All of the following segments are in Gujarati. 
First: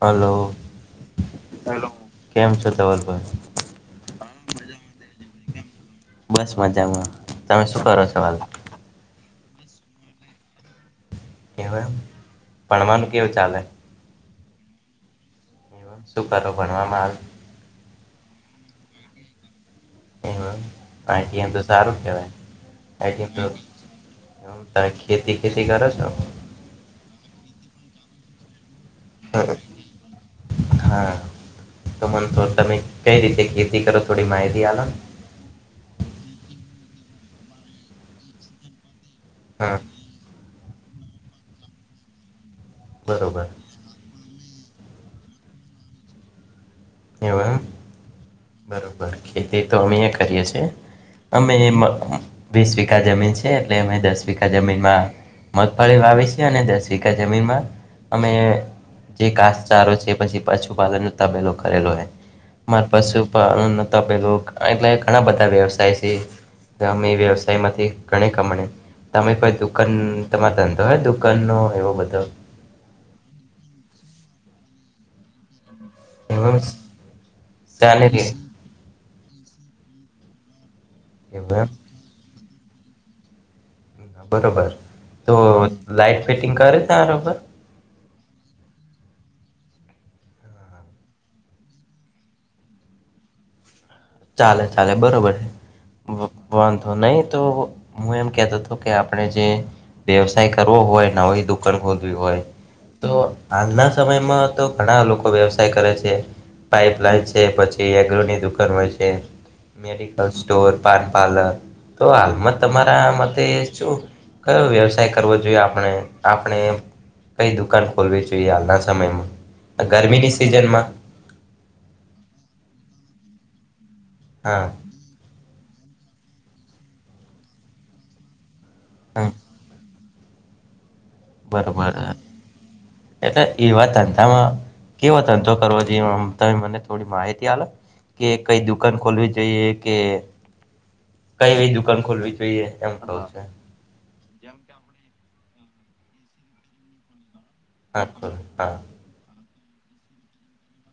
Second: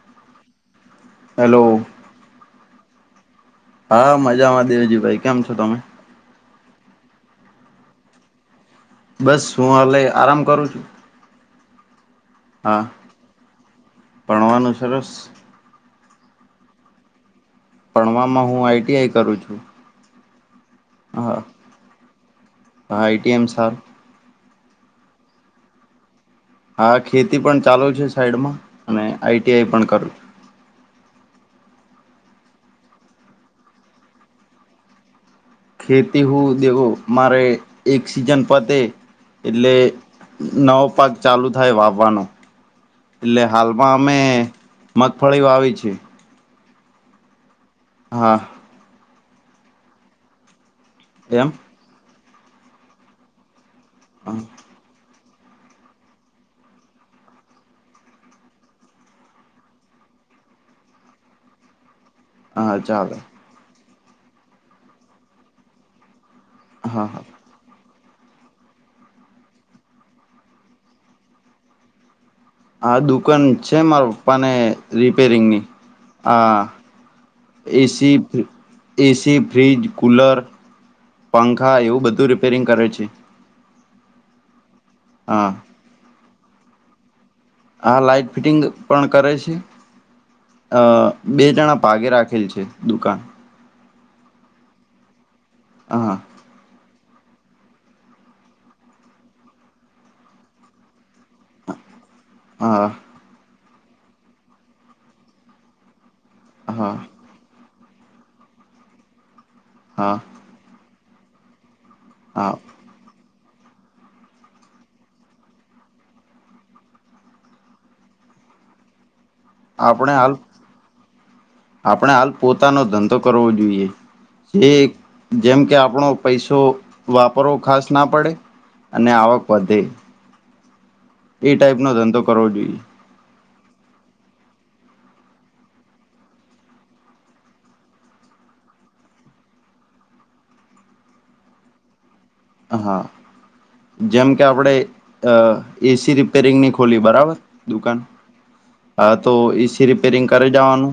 હલો હેલો હલો કેમ છો ધવલભાઈ હા મજામાં દેવજીભાઈ કેમ છો તમે બસ મજામાં તમે શું કરો સવારમાં, બસ હું હલે આરામ કરું છું, એવુ એમ હા ભણવાનું કેવું ચાલે, ભણવાનું સરસ, શું કરો ભણવામાં ભણવામાં હું આઈટીઆઈ કરું છું, એવુ હા આઈટીઆઈ તો સારું કહેવાય આઈટી એમ સારું [unintelligible] હ ખેતી ખેતી કરો છો. હા ખેતી પણ ચાલુ છે, સાઈડમાં અને આઈટીઆઈ પણ કરું. છું હાતો મનતો તમે કંઈ રીતે ખેતી કરો થોડી માહિતી આલોને ખેતી હું દેવો મારે એક સિઝન પતે એટલે, હા નવો પાક ચાલુ થાય વાવવાનો એટલે બરોબર હાલ, એમાં અમે મગફળી વાવી છે. એવું એમ હા બરોબર ખેતીતો અમે એ કરીએ છીએ, એમ અમે એ વીસ વીઘા જમીન છીએ, એટલે અમે દસ વીઘા હા જમીન, મગફાળી વાસે છે, અને દસ વિધા જમીનમાં અમે, જે કાસચારો છે, પછી પશુપાલન નો તબેલો કરેલો છે. મારે ચાલે પશુપાલનનો તબેલો પેલું એટલે ઘણા બધા વ્યવસાય છે, હા ગમેઈ હા વ્યવસાય, એમાંથી ઘણી કમાણે તમે કોઈ દુકાન તમારો ધંધો હોય દુકાન નો એવો બધો, આ દુકાન છે, મારા પપ્પાને રિપેરિંગ ની આ ચાલે એસી, કે એસી, ફ્રીજ, કુલર, પંખા એવું બધું રિપેરિંગ કરે છે. બરોબર તો હા લાઈટફિટિંગ કરે તારો ભાઈ આ લાઇટફિટિંગ પણ કરે છે, અ બે જણા ભાગે રાખેલ છે, દુકાન ચાલે ચાલે બરોબર છે, હા વાંધો નહીં તોહું એમ કહેતો હતો કે, આપણે જે વ્યવસાય કરવો હોય ને હોય દુઃખે ઓ હોય હા તો આજના સમયમાં તો ઘણા લોકો વ્યવસાય કરે છે, હા પાઇપલાઈન છે, એગોની દુકાન હોય છે, હા મેડિકલ. તો પાનપાર્લર તો, હા હાલમાં તમારા શું કયો વ્યવસાય કરવો જોઈએ? આપણે આપણે. કંઈ દુકાન ખોલવી જોઈએ હાલના સમયમાં. આપણે ગરમીની હાલ, સિઝનમાં આપણે હાલ પોતાનો ધંધો કરવો જોઈએ. હા જે જેમ કે, આપણો પૈસો વાપરવો ખાસના પડે. અને હા આવક વધે. એ ટાઈપનો બરાબર. ધંધો કરવો જોઈએ એટલે એવા ધંધામાં કેવો ધંધો કરવો, જે તમે મને થોડી માહિતી આલો. કે કંઈ દુકાન ખોલવી જોઈએ કે, કંઈ એવી દુકાન ખોલવીજો. જો એમ હા કરે છે. જેમ કે, આપણે અ એસી રિપેરિંગની ખોલી, બરાબર. હા, ખોલ હા. હાતો, એસી રિપેરિંગ કરે જાઓનું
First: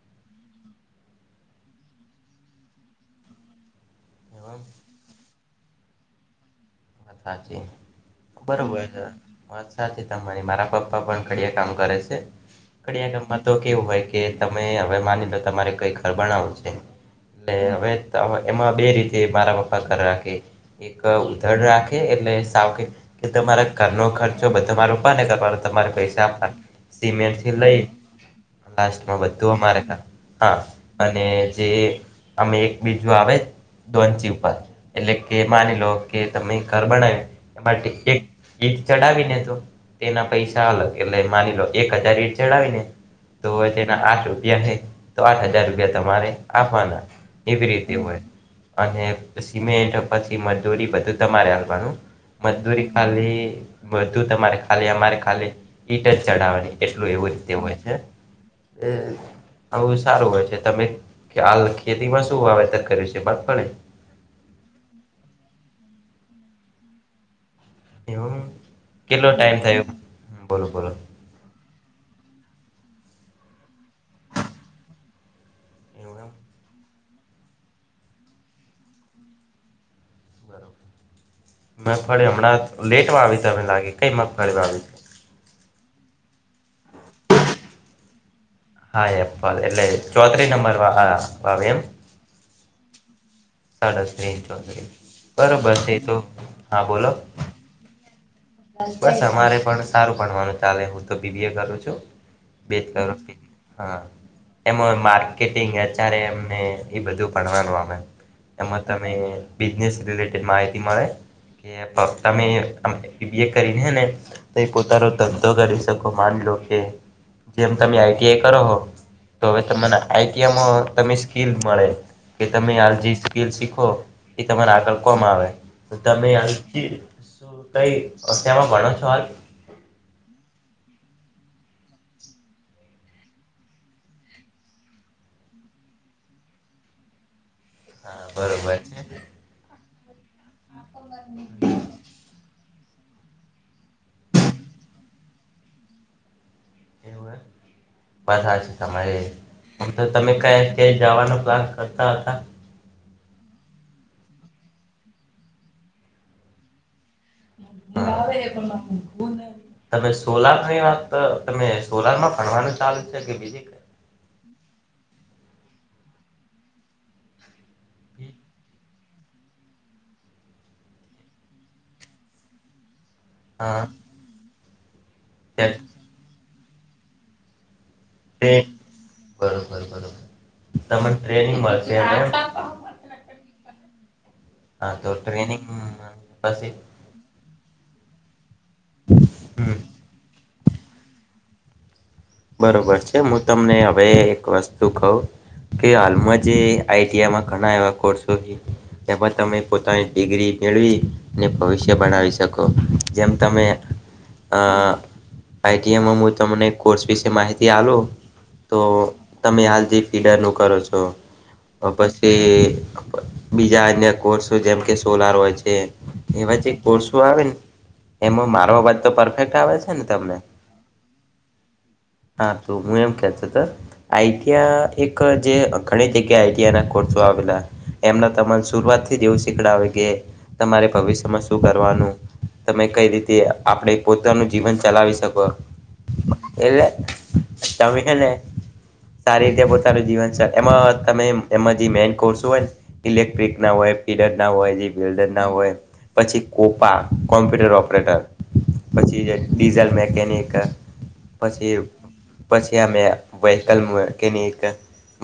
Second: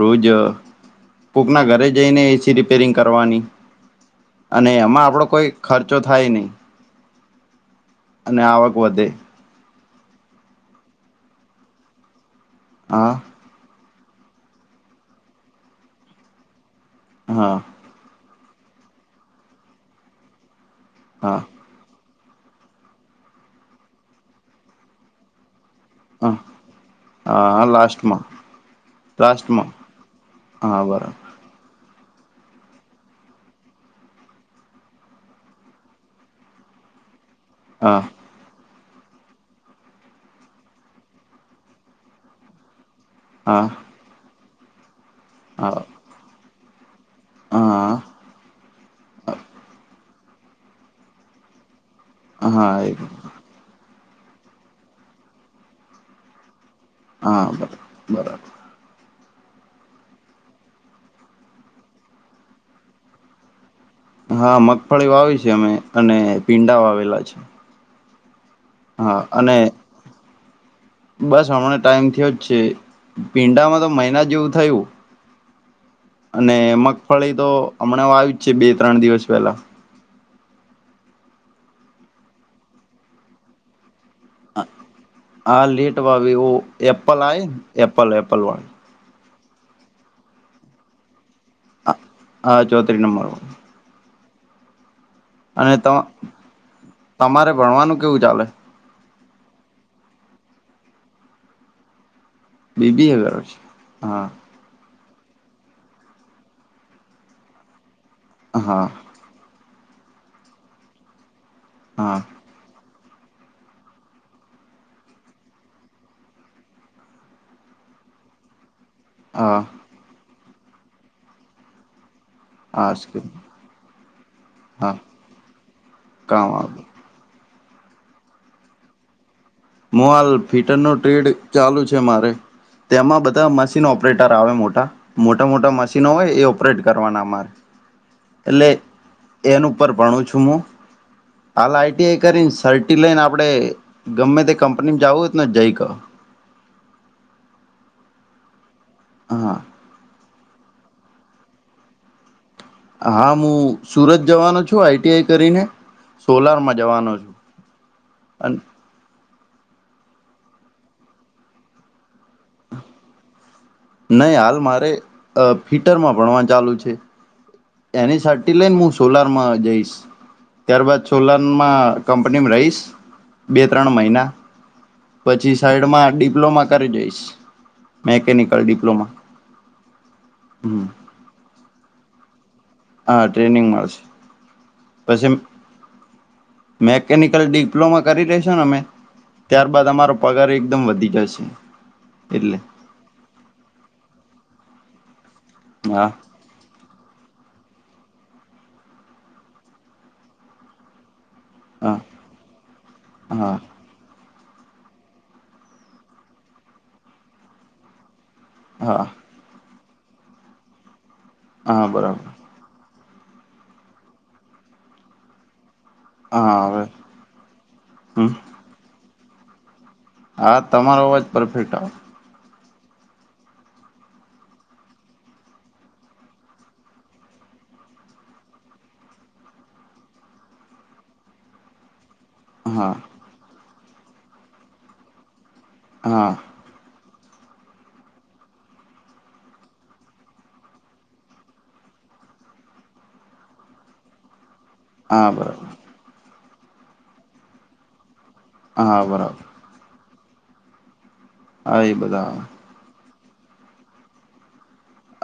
રોજ. કોકના ઘરે જઈને એસી રિપેરિંગ કરવાની, અને વાત એમાં આપડો કોઈ ખર્ચો થાય નહીં. સાચી આવક બરાબર છે. વધે વાત સાચી તમારી, મારા પપ્પા પણ કડિયા કામ કરે છે, હા કડિયા કામ. તો કેવું હોય કે, તમે હવે માની લો, તમારે કઈ ઘર બનાવાનું છે, હા એટલે હવે એમાં બે રીતે મારા પપ્પા કરવા કેય, એક હા ઉધાર રાખે. એટલે સાવ કે, તમારા ઘર નો ખર્ચો, તમારે ઉપાટ ને કરવાનો તમારે. પૈસા હા સિમેન્ટથી હા લઈ. લાસ્ટમાં લાસમાં બધું લાસ્ટમાં અમારે. હા, અને જે અમે એક બીજું આવે, દોનચી ઉપર એટલે કે માની લો કે, તમે ઘર બનાવે, એ માટે હા એક. ઈટ ચડાવીને, તો તેના પૈસા અલગ એટલે માની લો, એક હજાર ઈટ ચડાવી ને. તો હા તેના આઠ રૂપિયા છે, તો આઠ હજાર હા રૂપિયા તમારે. આપવાના, એવી રીતે હા હોય. અને સિમેન્ટ પછી, મજૂરી બધું તમારે. હા મજદૂરી એ ખાલી. બધું તમારે ખાલી, અમારે ખાલી હીટ જ ચઢાવવાની, એટલું એવું હા રીતે હોય બરાબર છે. બરાબર હમ. આવું સારું હોય છે, તમે હાલ ખેતીમાં શું વાવેતર કર્યું છે? બાત પડે. હા, મગફળી વાવી છે અમે, અને ભીડા વાવેલા છે. એવું, હા કેટલો અને ટાઈમ થયો? બોલો બોલો. બસ હમણાં ટાઈમ થયો જ છે, ભીડામાં તો મહિના જેવું થયું. એવું એમ અને મગફળી તો હમણાં આવી જ છે, બે-ત્રણ દિવસ પહેલા. મગફળીણા લેટમાં આવી લાગે, ક મગફળીમાં આવી. હા, લીટ વાવું, એપલ આવેયને, એપલ એપલ વાળા. હા, એપાલ એટલે ચોત્રીસ નંબર હવા એમ. હા, ચૌત્રીસ નંબર. સાડાો સ્્રેન્ચવા છે [unintelligible] અને તો, હા બોલો તમારે ભણવાનું કેવું ચાલે? બસ, અમારે પણ સારું ભણવાનું ચાલે, હું તો બીબી એ કરું છું. બી. બી. એ, હમ. એમ માર્કેટિંગ, એચઆરે એમને એ બધું ભણવાનું આવે. હા એમાં તમે બિઝનેસ રિલેટેડ માહિતી મળે કે પબ હા તમે અમ બીએ કરીને હે ને તે પોતાનો ધંધો કરી શકો માની લો કે જેમ તમે આઈટીઆઈ કરો હો તો હા હવે તમને આઈટીઆઈમાં તમે સ્કીલ મળે. કે તમે હાલ જે હા સ્કીલ શીખો એ તમારે હા આગળ કોમ આવે. તો તમે કામ આવ કઈ શું શેમાં ભણો છો હાલ? મું હાલ ફિટરનો ટ્રેડ ચાલુ છે મારે. તેમાં બધા મશીન ઓપરેટર આવે મોટા. મોટા મોટા મશીનો હોય ને એ ઓપરેટ કરવાના અમારે. હા બરોબર છે, એનું ઉપર ભણું છું હું. હાલ આઈટીઆઈ કરીને સર્ટ ટી લઈને આપડે ગમે તે કંપની જવું હો ને જઈ કહ. એવું એમ? વાત હાચી તમારી હા ઓમ તો તમે કાઈ ક્યાંય જાવાનો પ્લાન કરતા હતા? હા હું સુરત જવાનો છું આઈટીઆઈ કરીને સોલારમાં જવાનો છું. હા અને [inaudible] તમે સોલારની વાત તમે સોલારમાં ભણવાનું ચાલુ છે કે બીજી કઈ નહી હાલ મારે ફીટરમાં ભણવા ચાલુ છે. એની સાથે લઈને મુ સોલારમાં જઈશ. ત્યારબાદ સોલારમાં કંપનીમાં રહીશ બે હા ત્રણ મહિના. પછી સાઈડમાં ડિપ્લોમા કરી દઈશ. બરોબર બરોબર. હમ તમને ટ્રેનિંગ મળશે એને હા ટ્રેનિંગ મળશે. હા તો ટ્રેનિંગમાં પછી નિકલ ડિપ્લોમા કરી લેશું ને અમે હમ ત્યારબાદ અમારો પગાર એકદમ વધી જશે. એટલે બરોબર છે મું તમને હવે એક વસ્તુ કઉં કે હા હાલમાં જે આઈટીઆઈ માં ઘણા એવા કોર્સો હે એમાં તમે પોતાની ડિગ્રી મેળવી ને ભવિષ્ય હા બનાવી શકો. જેમ હા તમે અ આઈટીઆઈ માં હું તમને કોર્સ વિશે માહિતી આલું તો હા તમે હાલ જે ફીડરનું કરો છો હા બરાબર પછી બીજા આજના કોર્સો જેમ કે સોલાર હોય છે. હા એવા જે હવે કોર્સો આવે ને હમ એમાં મારો અવાજ તો પરફેક્ટ આવે છે ને તમને? હા તમારો અવાજ પરફેક્ટ આવે. હા તો હું એમ કેતો તો આઈટીઆ એક જે ઘણી જગ્યા આઈટીઆ ના કોર્સો આવેલા. એમના તમા શુરુઆત થી જ એવું શીખડાવે કે તમારે ભવિષ્યમાં શું કરવાનું. તમે હા કઈ રીતે આપણે પોતાનું જીવન ચલાવી શકો. હા એટલે તમે હે ને સારી રીતે પોતાનું જીવન એમાં તમે એમાં જે મેન કોર્સ હોય ને ઇલેક્ટ્રિક ના હોય, ફીડરના હોય જે હા વેલ્ડરના બરાબર હોય પછી, કોપા કોમ્પ્યુટર ઓપરેટર હા પછી જે બરાબર ડીઝલ મેકેનિક પછી હા એ બધા પછી અમે વહકલ મું કેની એક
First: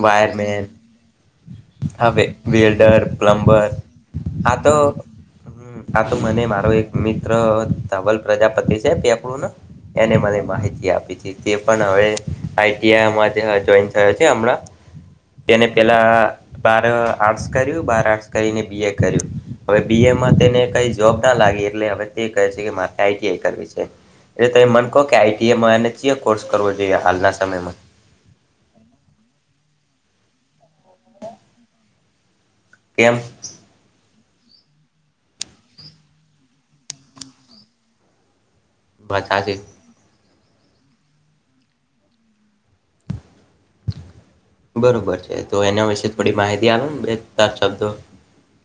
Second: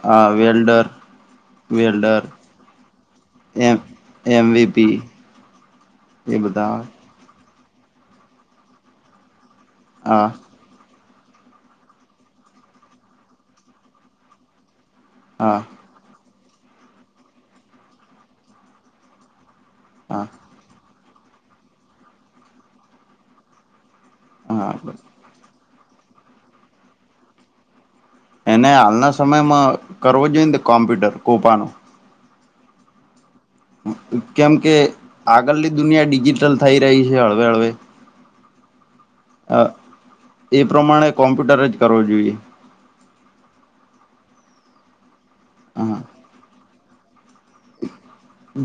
હા વેલ્ડર હા વેલ્ડર વે વેલ્ડર, પ્લમ્બર એમ આતો એમવીપી હમ આ તો એ મને મારો બધા એક મિત્ ત્ર ધવલ પ્રજાપતિ છે પેપડું નો એને આવે મને માહિતી આપી છે. તે પણ હવે આઈ. ટી. આઈ માંથી જોઈન થયો છે હમણાં હા તેને પેલા બાર આર્ટસ કર્યું, બાર આર્ટસ કરીને બી એ કર્યું. હવે બી હા એમાં તેને કઈ જોબ ના લાગી એટલે હવે તે કહે છે કે મારે આઈટીઆઈ કરવી છે. એટલે હા તમે મન હા કહો કે આઈટીઆઈ માં હે ને કોર્સ કરવો જોઈએ હાલના સમયમાં? એને હાલના સમયમાં કરવો જોઈએ ને તો કોમ્પ્યુટર કોપાનો. કેમ. કેમ કે આગળની દુનિયા ડિજિટલ થઈ રહી છે હળવે હળવે. બસ આજે અ એ પ્રમાણે કોમ્પ્યુટર જ કરવો જોઈએ. બરોબર છે તો એના હા વિશે થોડી માહિતી આવે ને બે ચાર શબ્દો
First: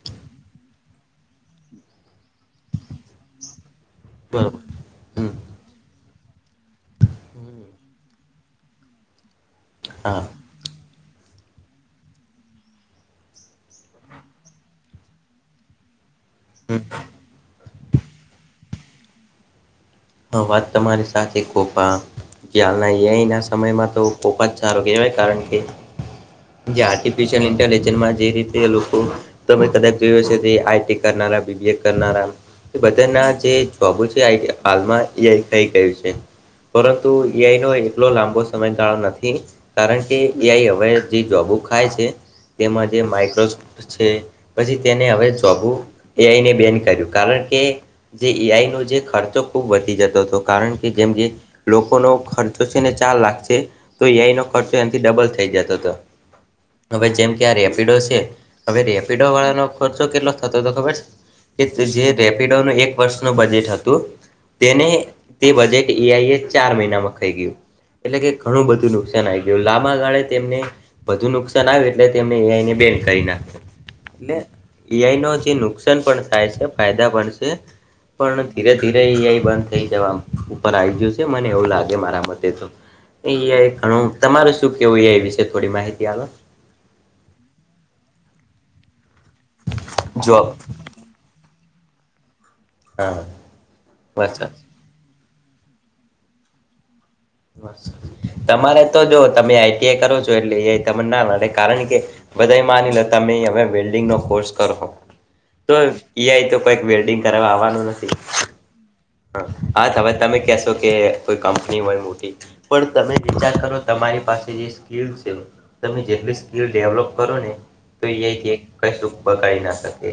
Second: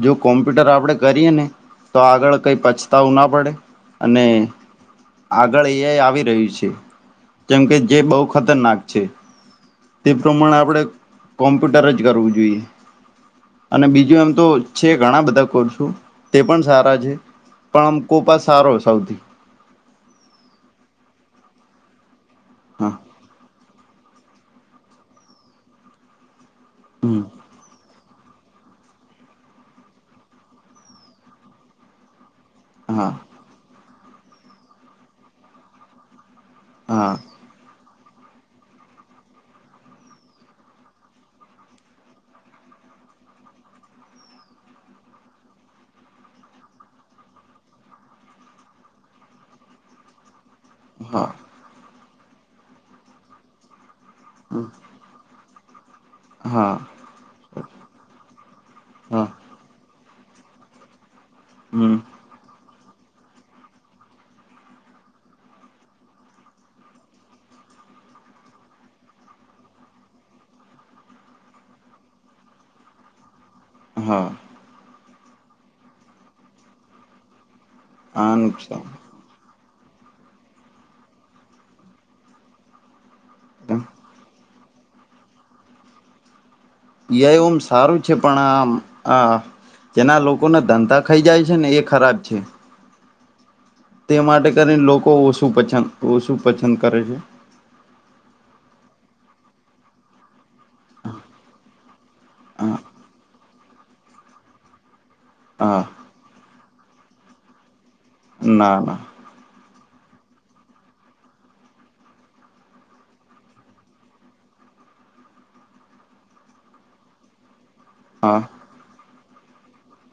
જો કોમ્પ્યુટર આપડે કરીએ ને તો આગળ કઈ પછતાવું ના પડે અને બરોબર હમ આગળ એઈ આવી રહ્યું છે જેમ હમ. કે જે બહુ ખતરનાક છે તે હા પ્રમાણે આપણે કોમ્પ્યુટર જ કરવું જોઈએ. અને બીજું એમ તો છે ઘણા બધા કોર્સો તે પણ હમ. સારા છે. પણ આમ [unintelligible] સારો સૌથી. હ વાત તમારી સાથે કોપા જે હાલના હા એ ઈ ના સમયમાં તો ખૂ જ સારું કહેવાય કારણ કે જે હમ આર્ટિફિશયલ ઇન્ટેલિજન્સમાં જે રીત તે એ લોકો તમે કદાચ જોય હશે આઈટી કરના બીબીએ કરના હા બધાના જે [unintelligible] હાલમાં એ આઈ થઈ ગયું છે પરંતુ હા એ આઈ નો એટલો લાંબો સમયગાળો નથી. કારણ કે એ આઈ હવે જે [unintelligible] ખાય છે તેમાં જે માઈક્રોસ છે પછી તેને હવે જોબુ એ આઈને બેન કર્યું કારણ કે જે એ આઈ નો જે ખર્ચો ખૂબ વધી જતો હતો કારણ કે જેમ કે હા લોકોનો ખર્ચો છે ને ચાર લાખ છે. તો એ આઈ નો ખર્ચો એનાથી ડબલ થઈ જતો હતો. હા. હવે જેમ કે આ રેપિડો છે હવે રેપિડો હા વાળાનો ખર્ચો કેટલો થતો તો ખબર છે. એ હમ જે રેપિડો નો એક વર્ષનું બજેટ હતું. તેને તે બજેટ એ આઈ એ ચાર મહિનામાં ખાઈ ગયું. એટલે કે ઘણું બધું નુકસાન આવી ગયું લાંબા ગાળે તેમને બધું નુકસાન આવે એટલે તેમને એઆઈને બેન કરી નાખે. હા એટલે એઆઈ નો જે નુકસાન પણ થાય છે ફાયદા પણ છે. આ પણ ધીરે નુકસાન ધીરે એ આઈ બંધ થઈ જવા ઉપર આવી ગયું છે મને એવું લાગે મારા મતે તો. એ આઈ ઘણું તમારું શું કેવું એ આઈ વિશે થોડી માહિતી આપો. એ આઈ ઓમ સારું છે પણ આમ આ જેના લોકો જોબ ના ધંધા ખાઈ જાય છે ને એ ખરાબ છે. હા. તે માટે વરસાદ કરીને લોકો ઓછું પસંદ ઓછું પસંદ કરે છે. તમારે તો જો તમે આઈ ટી આઈ કરો છો તો એટલે એ આઈ તમને ન પડે કારણ કે બધા હા માની લો તમે વેલ્ડીંગ નો કોર્સ કર હો તો હા એ આઈ તો કઈક વલ્ડિંગ કરવા આવવાનું નથી. ના ના. હ હા હવે તમે કશો કે કોઈ કંપની હોય મોટી પણ તમે વિચાર કરો તમારી પાસે જે સ્કીલ છે [unintelligible] તમે જે તે સ્કીલ ડેવલપ કરો ને તો એ હા આઈ [unintelligible] શકે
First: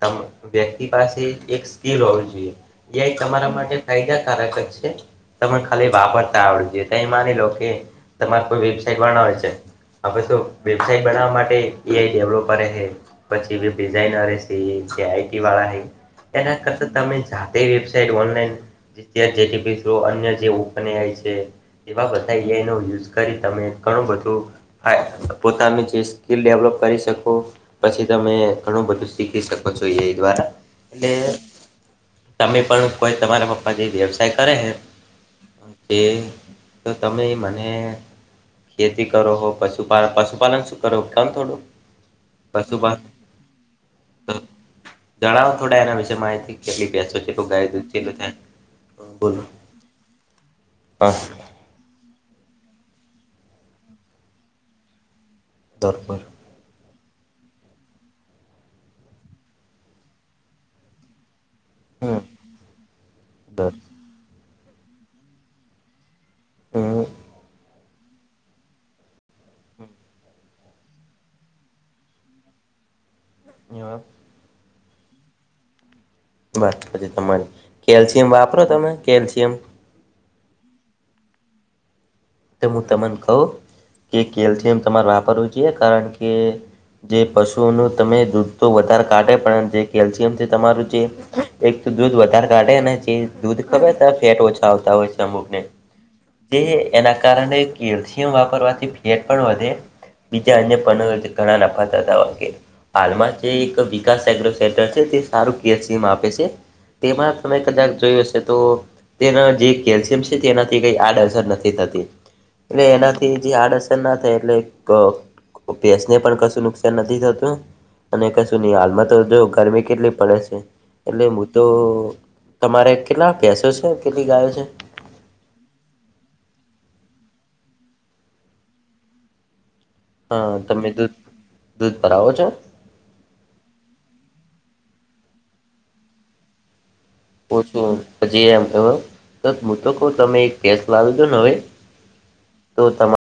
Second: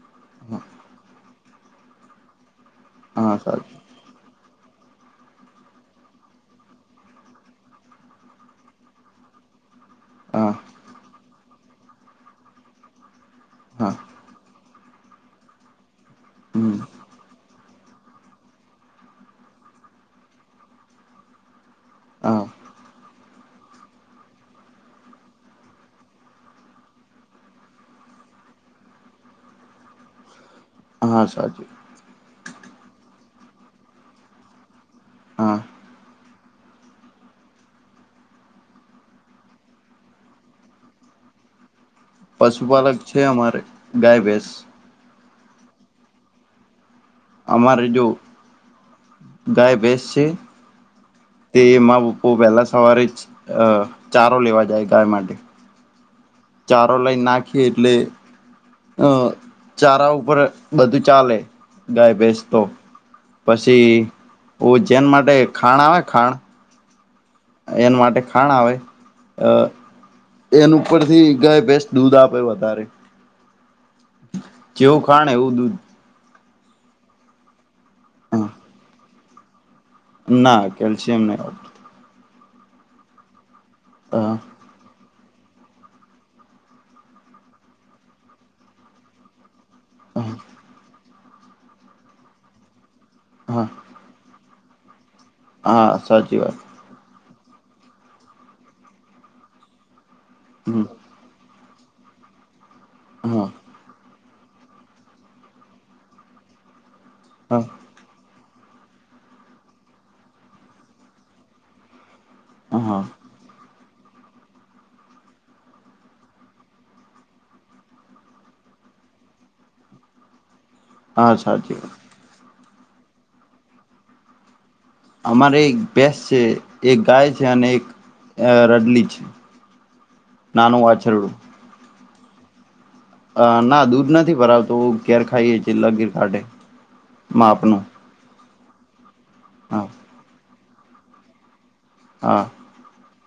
તમે વ્યક્તિ પાસે એક સ્કેલ હોવી જોઈએ એ આઈ હા તમારા માટે સાચું ફાયદાકારક જ છે. તમે ખાલી વાપરતા આવડું જોઈએ તો એ માની લો કે તમારે કોઈ વેબસાઈટ બનાવે છે. આપડે તો હા વેબસાઇટ બનાવવા માટે એ આઈ ડેવલોપર કરે છે પછી હા ડિઝાઇનરે ઈ છે આ ઈ ટી વાળા હે એના હમ કરતા તમે જાતે વેબ તે જ ઓનલાઇન [unintelligible] અન્ય જે ઉપન્યા હોય છે. એવા બધા એ હા આઈ નો યુઝ કરી તમે ઘણું બધું આય પોતાની જે સ્કિલ ડેવલપ કરી શકો પછી તમે ઘણું બધું શીખી શકો છો એ આઈ દ્વારા. એટલે હા સાચું. તમે પણ કોઈ તમારા પપ્પા જે વ્યવસાય કરે હે હા એ તો તમે મને ખેતી કરો હો પશુપ પશુપાલન શું કરો કામ થોડું પશુપાલક પશુપાલન છે અમારે ગાય તો ભસ જણાવો થોડા એના વિશે માહિતી કેટલી બેસો ગાય તો અમારે જો છેલો થાય હ બોલ ગાય ભેંસ છે હા તે એમાં પપ્પો પહેલાં સવારે જ ચારો લેવા જાય ગાય માટે દરબાર ચારો લાઈન નાખી એટલે અ ચારા ઉપર બધું ચાલે ગાય ભેસતો દર પછી ઓ જેન માટે ખાણ આવે ખાણ હમ્મ એના માટે ખાણ આવે અ એન ઉપર થી ગાય બેસ દૂધ આપે વધારે ન્યુયોર્ક જેવું ખાણ એવું દૂધ બસ પછી તમારી કેલ્શિયમ વાપરો તમે કેલ્શિયમ ના કેલ્શિયમ નહી તો હું તમને કહું કે કેલ્શિયમ તમારે વાપરવું જોય કારણ કે જે પશુઓનું તમે દૂધ તો વધારે કાઢે પણ જે હા કેલ્શિયમ છે તમારું જે એક તો દૂધ વધારે કાઢે ને કે દૂધ હા ખબર ફેટ ઓછા આવતા હોય છે અમુક ને હા સાચી વાત એના કારણે કેલ્શિયમ વાપરવાથી ફેટ પણ વધે બીજા અન્ય હમ ઘણા નફા થતા વાગે હાલમાં હા એક [unintelligible] તે સારો કેલ્શિયમ આપ છે તેમાં તમે હા કદાચ જોય હશે તો તેના જે કેલ્શિયમ છે તેનાથી કઈ આડઅસર નથી એટલે હા એના હડઅસર ના થાય એટલે ભેસને પણ કશું નુકસાન નથી થતું અને કશું નહી હાલમાં તો જો ગરમી કેટલી પડે છે એટલે હા હું તો સાચી વાત તમારે કેટલા બેસો છે કેટલી ગાયો છે અમારે એક ભેસ છે એક ગાય છે અને એક રડલી છે હા નાનું તમે દૂધ વાછરડું દૂધ ભરાવો છો અ ના દૂધ નથી ભરાવતુ ઘેર ખાઈએ લગીર કાઢે માપનું ઓછું હજી એમ હું હા તો કહ તમે એક ગેસ લાવી દોને હવે હા તો તમા